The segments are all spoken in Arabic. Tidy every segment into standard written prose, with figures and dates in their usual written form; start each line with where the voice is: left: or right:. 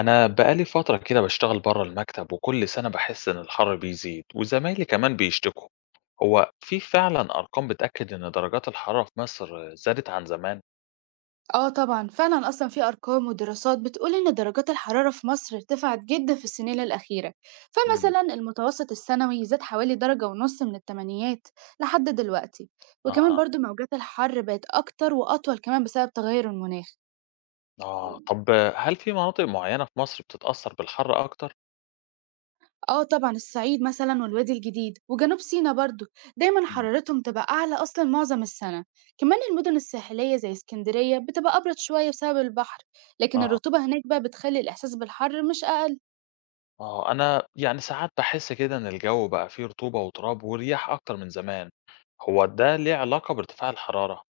left: أنا بقالي فترة كده بشتغل بره المكتب وكل سنة بحس إن الحر بيزيد وزمايلي كمان بيشتكوا. هو في فعلا أرقام بتأكد إن درجات الحرارة في مصر زادت عن زمان؟
right: آه طبعًا، فعلًا أصلًا في أرقام ودراسات بتقول إن درجات الحرارة في مصر ارتفعت جدًا في السنين الأخيرة،
left: مم.
right: فمثلًا المتوسط السنوي زاد حوالي درجة ونص من التمانينات لحد دلوقتي، وكمان
left: أها،
right: برضه موجات الحر بقت أكتر وأطول كمان بسبب تغير المناخ.
left: آه طب، هل في مناطق معينة في مصر بتتأثر بالحر أكتر؟
right: آه طبعًا الصعيد مثلًا والوادي الجديد وجنوب سيناء برضه دايمًا
left: مم.
right: حرارتهم تبقى أعلى أصلًا معظم السنة، كمان المدن الساحلية زي اسكندرية بتبقى أبرد شوية بسبب البحر، لكن
left: آه،
right: الرطوبة هناك بقى بتخلي الإحساس بالحر مش أقل.
left: آه أنا يعني ساعات بحس كده إن الجو بقى فيه رطوبة وتراب ورياح أكتر من زمان. هو ده ليه علاقة بارتفاع الحرارة؟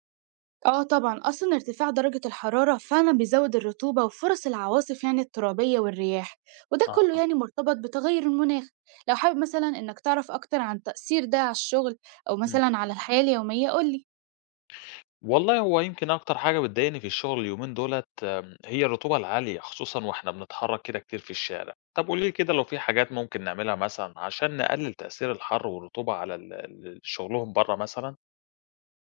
right: اه طبعا اصلا ارتفاع درجة الحرارة فعلا بيزود الرطوبة وفرص العواصف يعني الترابية والرياح، وده كله
left: أها.
right: يعني مرتبط بتغير المناخ. لو حابب مثلا انك تعرف اكتر عن تأثير ده على الشغل او
left: إمم.
right: مثلا على الحياة اليومية قولي.
left: والله هو يمكن أكتر حاجة بتضايقني في الشغل اليومين دولة هي الرطوبة العالية، خصوصًا وإحنا بنتحرك كده كتير في الشارع. طب قولي لي كده لو في حاجات ممكن نعملها مثلًا عشان نقلل تأثير الحر والرطوبة على ال شغلهم برّه مثلًا؟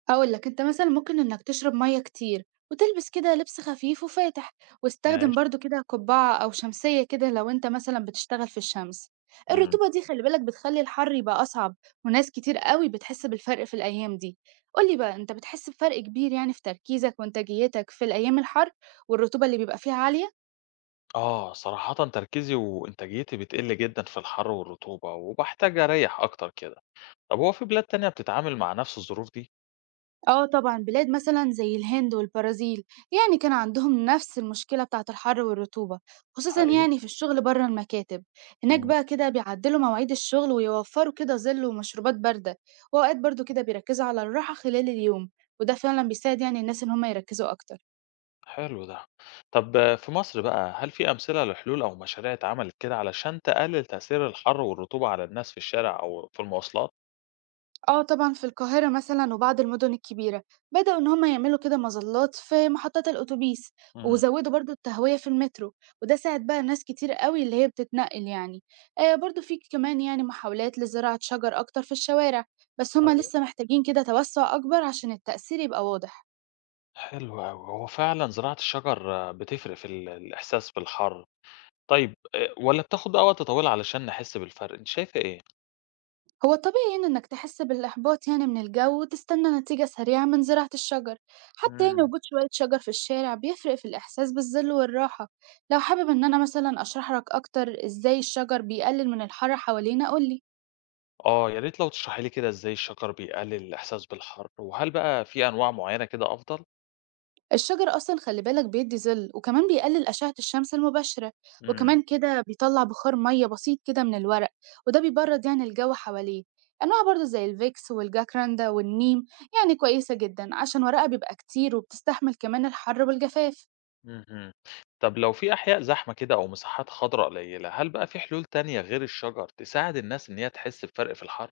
right: هاقول لك أنت مثلًا ممكن إنك تشرب مَيّة كتير، وتلبس كده لبس خفيف وفاتح، واستخدم
left: ماشي،
right: برضه كده قبعة أو شمسية كده لو أنت مثلًا بتشتغل في الشمس.
left: إمم.
right: الرطوبة دي خلّي بالك بتخلّي الحر يبقى أصعب، وناس كتير أوي بتحس بالفرق في الأيام دي. قُل لي بقى أنت بتحس بفرق كبير يعني في تركيزك وإنتاجيتك في الأيام الحر والرطوبة اللي بيبقى فيها عالية؟
left: آه، صراحةً تركيزي وإنتاجيتي بتقل جدًا في الحر والرطوبة، وباحتاج أريّح أكتر كده. طب هو في بلاد تانية بتتعامل مع نفس الظروف دي؟
right: آه طبعًا، بلاد مثلًا زي الهند والبرازيل يعني كان عندهم نفس المشكلة بتاعة الحر والرطوبة، خصوصًا
left: حقيقي؟
right: يعني في الشغل برّه المكاتب، هناك
left: إمم.
right: بقى كده بيعدّلوا مواعيد الشغل ويوفّروا كده ظِل ومشروبات باردة، وأوقات برضه كده بيركّزوا على الراحة خلال اليوم، وده فعلًا بيساعد يعني الناس إن هم يركّزوا أكتر.
left: حلو ده. طب آه، في مصر بقى، هل في أمثلة لحلول أو مشاريع اتعملت كده علشان تقلل تأثير الحر والرطوبة على الناس في الشارع أو في المواصلات؟
right: اه طبعا في القاهرة مثلا وبعض المدن الكبيرة بدأوا إن هما يعملوا كده مظلات في محطات الأتوبيس،
left: امم.
right: وزودوا برضو التهوية في المترو، وده ساعد بقى ناس كتير قوي اللي هي بتتنقل يعني. آه برضو في كمان يعني محاولات لزراعة شجر أكتر في الشوارع، بس هما
left: ايوه.
right: لسه محتاجين كده توسع أكبر عشان التأثير يبقى واضح.
left: حلو أوي. هو فعلا زراعة الشجر آه، بتفرق في الإحساس بالحر. طيب آه، ولا بتاخد بقى وقت طويل علشان نحس بالفرق؟ أنت شايفة إيه؟
right: هو طبيعي يعني إنك تحس بالإحباط يعني من الجو وتستنى نتيجة سريعة من زراعة الشجر، حتى يعني
left: امم.
right: وجود شوية شجر في الشارع بيفرق في الإحساس بالظل والراحة. لو حابب إن أنا مثلا أشرح لك أكتر إزاي الشجر بيقلل من الحر حوالينا قولي.
left: آه يا ريت لو تشرحي لي كده إزاي الشجر بيقلل الإحساس بالحر، وهل بقى في أنواع معينة كده أفضل؟
right: الشجر أصلًا خلّي بالك بيدّي ظِل، وكمان بيقلل أشعة الشمس المباشرة،
left: امم.
right: وكمان كده بيطلّع بخار مَيّة بسيط كده من الورق، وده بيبرّد يعني الجو حواليه. أنواع برضه زي الفيكس والجاكراندا والنيم يعني كويسة جدًا عشان ورقها بيبقى كتير وبتستحمل كمان الحر والجفاف.
left: اهم. طب لو في أحياء زحمة كده أو مساحات خضراء قليلة، هل بقى في حلول تانية غير الشجر تساعد الناس إن هي تحس بفرق في الحر؟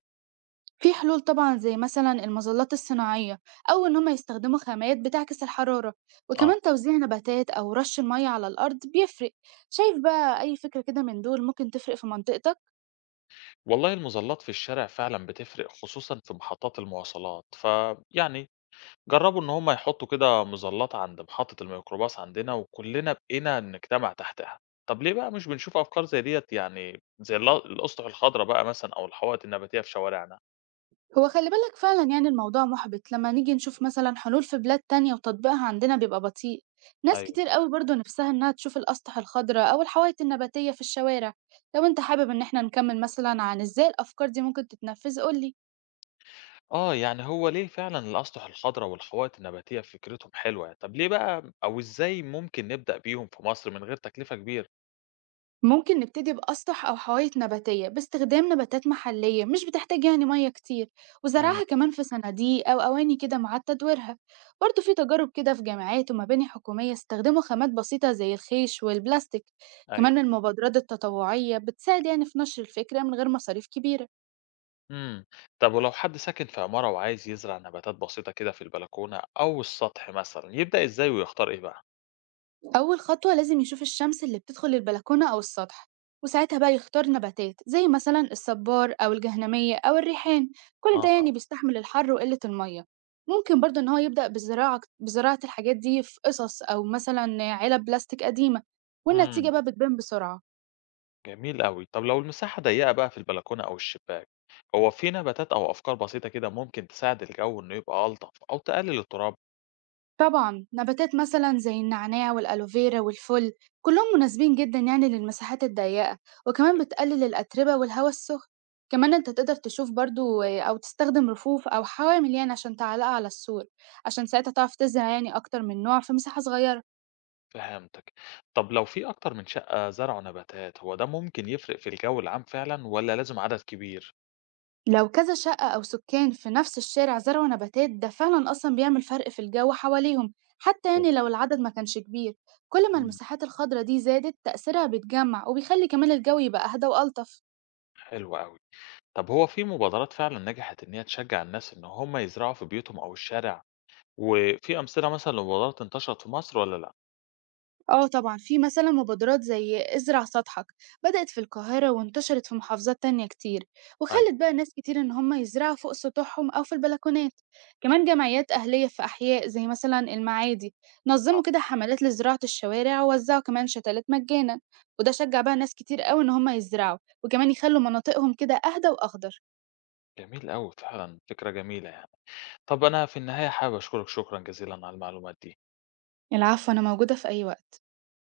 right: في حلول طبعًا زي مثلًا المظلات الصناعية أو إن هم يستخدموا خامات بتعكس الحرارة،
left: آه،
right: وكمان توزيع نباتات أو رش المَيّة على الأرض بيفرق. شايف بقى أي فكرة كده من دول ممكن تفرق في منطقتك؟
left: والله المظلات في الشارع فعلا بتفرق خصوصا في محطات المواصلات، فيعني جربوا إن هم يحطوا كده مظلات عند محطة الميكروباص عندنا وكلنا بقينا نجتمع تحتها. طب ليه بقى مش بنشوف أفكار زي ديت يعني زي الأسطح الخضراء بقى مثلا أو الحوائط النباتية في شوارعنا؟
right: هو خلّي بالك فعلًا يعني الموضوع مُحبِط لمّا نيجي نشوف مثلًا حلول في بلاد تانية وتطبيقها عندنا بيبقى بطيء، ناس
left: أيوه
right: كتير
left: صح.
right: أوي برضه نِفْسها إنها تشوف الأسطح الخضرا أو الحوايط النباتية في الشوارع. لو أنت حابب إن إحنا نكمّل مثلًا عن إزاي الأفكار دي ممكن تتنفّذ قُل لي.
left: آه، يعني هو ليه فعلًا الأسطح الخضراء والحدائق النباتية فكرتهم حلوة، طب ليه بقى أو إزاي ممكن نبدأ بيهم في مصر من غير تكلفة كبيرة؟
right: ممكن نبتدي بأسطح أو حوايط نباتية باستخدام نباتات محلية مش بتحتاج يعني مية كتير،
left: امم.
right: وزرعها كمان في صناديق أو أواني كده مع تدويرها. برضه في تجارب كده في جامعات ومباني حكومية استخدموا خامات بسيطة زي الخيش والبلاستيك.
left: ايوه.
right: كمان المبادرات التطوعية بتساعد يعني في نشر الفكرة من غير مصاريف كبيرة.
left: إمم، طب ولو حد ساكن في عمارة وعايز يزرع نباتات بسيطة كده في البلكونة أو السطح مثلًا، يبدأ إزاي ويختار إيه بقى؟
right: أول خطوة لازم يشوف الشمس اللي بتدخل البلكونة أو السطح، وساعتها بقى يختار نباتات زي مثلا الصبار أو الجهنمية أو الريحان،
left: اه
right: كل ده
left: اه.
right: يعني بيستحمل الحر وقلة المية. ممكن برضه إن هو يبدأ بالزراعة بزراعة الحاجات دي في قصص أو مثلا علب بلاستيك قديمة، والنتيجة
left: إمم،
right: بقى بتبان بسرعة.
left: جميل أوي، طب لو المساحة ضيقة بقى في البلكونة أو الشباك، هو في نباتات أو أفكار بسيطة كده ممكن تساعد الجو إنه يبقى ألطف أو تقلل التراب؟
right: طبعًا نباتات مثلًا زي النعناع والألوفيرا والفل كلهم مناسبين جدًا يعني للمساحات الضيقة، وكمان بتقلل الأتربة والهواء السخن، كمان أنت تقدر تشوف برضو أو تستخدم رفوف أو حوامل يعني عشان تعلقها على السور، عشان ساعتها تعرف تزرع يعني أكتر من نوع في مساحة صغيرة.
left: فهمتك. طب لو في أكتر من شقة زرعوا نباتات، هو ده ممكن يفرق في الجو العام فعلًا والّا لازم عدد كبير؟
right: لو كذا شقة أو سكان في نفس الشارع زرعوا نباتات ده فعلًا أصلًا بيعمل فرق في الجو حواليهم، حتى يعني
left: جميل.
right: لو العدد ما كانش كبير، كل ما
left: إمم.
right: المساحات الخضرا دي زادت تأثيرها بيتجمع وبيخلي كمان الجو يبقى أهدى وألطف.
left: حلو أوي. طب هو في مبادرات فعلًا نجحت إن هي تشجع الناس إن هم يزرعوا في بيوتهم أو الشارع، وفي أمثلة مثلًا لمبادرات انتشرت في مصر والّا لأ؟
right: اه طبعا في مثلا مبادرات زي ازرع سطحك، بدأت في القاهرة وانتشرت في محافظات تانية كتير،
left: أيوه،
right: وخلت بقى ناس كتير ان هم يزرعوا فوق سطوحهم او في البلكونات. كمان جمعيات اهلية في احياء زي مثلا المعادي نظموا
left: آه.
right: كده حملات لزراعة الشوارع ووزعوا كمان شتلات مجانا، وده شجع بقى ناس كتير قوي ان هم يزرعوا وكمان يخلوا مناطقهم كده اهدى واخضر.
left: جميل أوي فعلًا، فكرة جميلة يعني. طب أنا في النهاية حابب أشكرك شكرًا جزيلًا على المعلومات دي.
right: العفو، انا موجودة في اي وقت.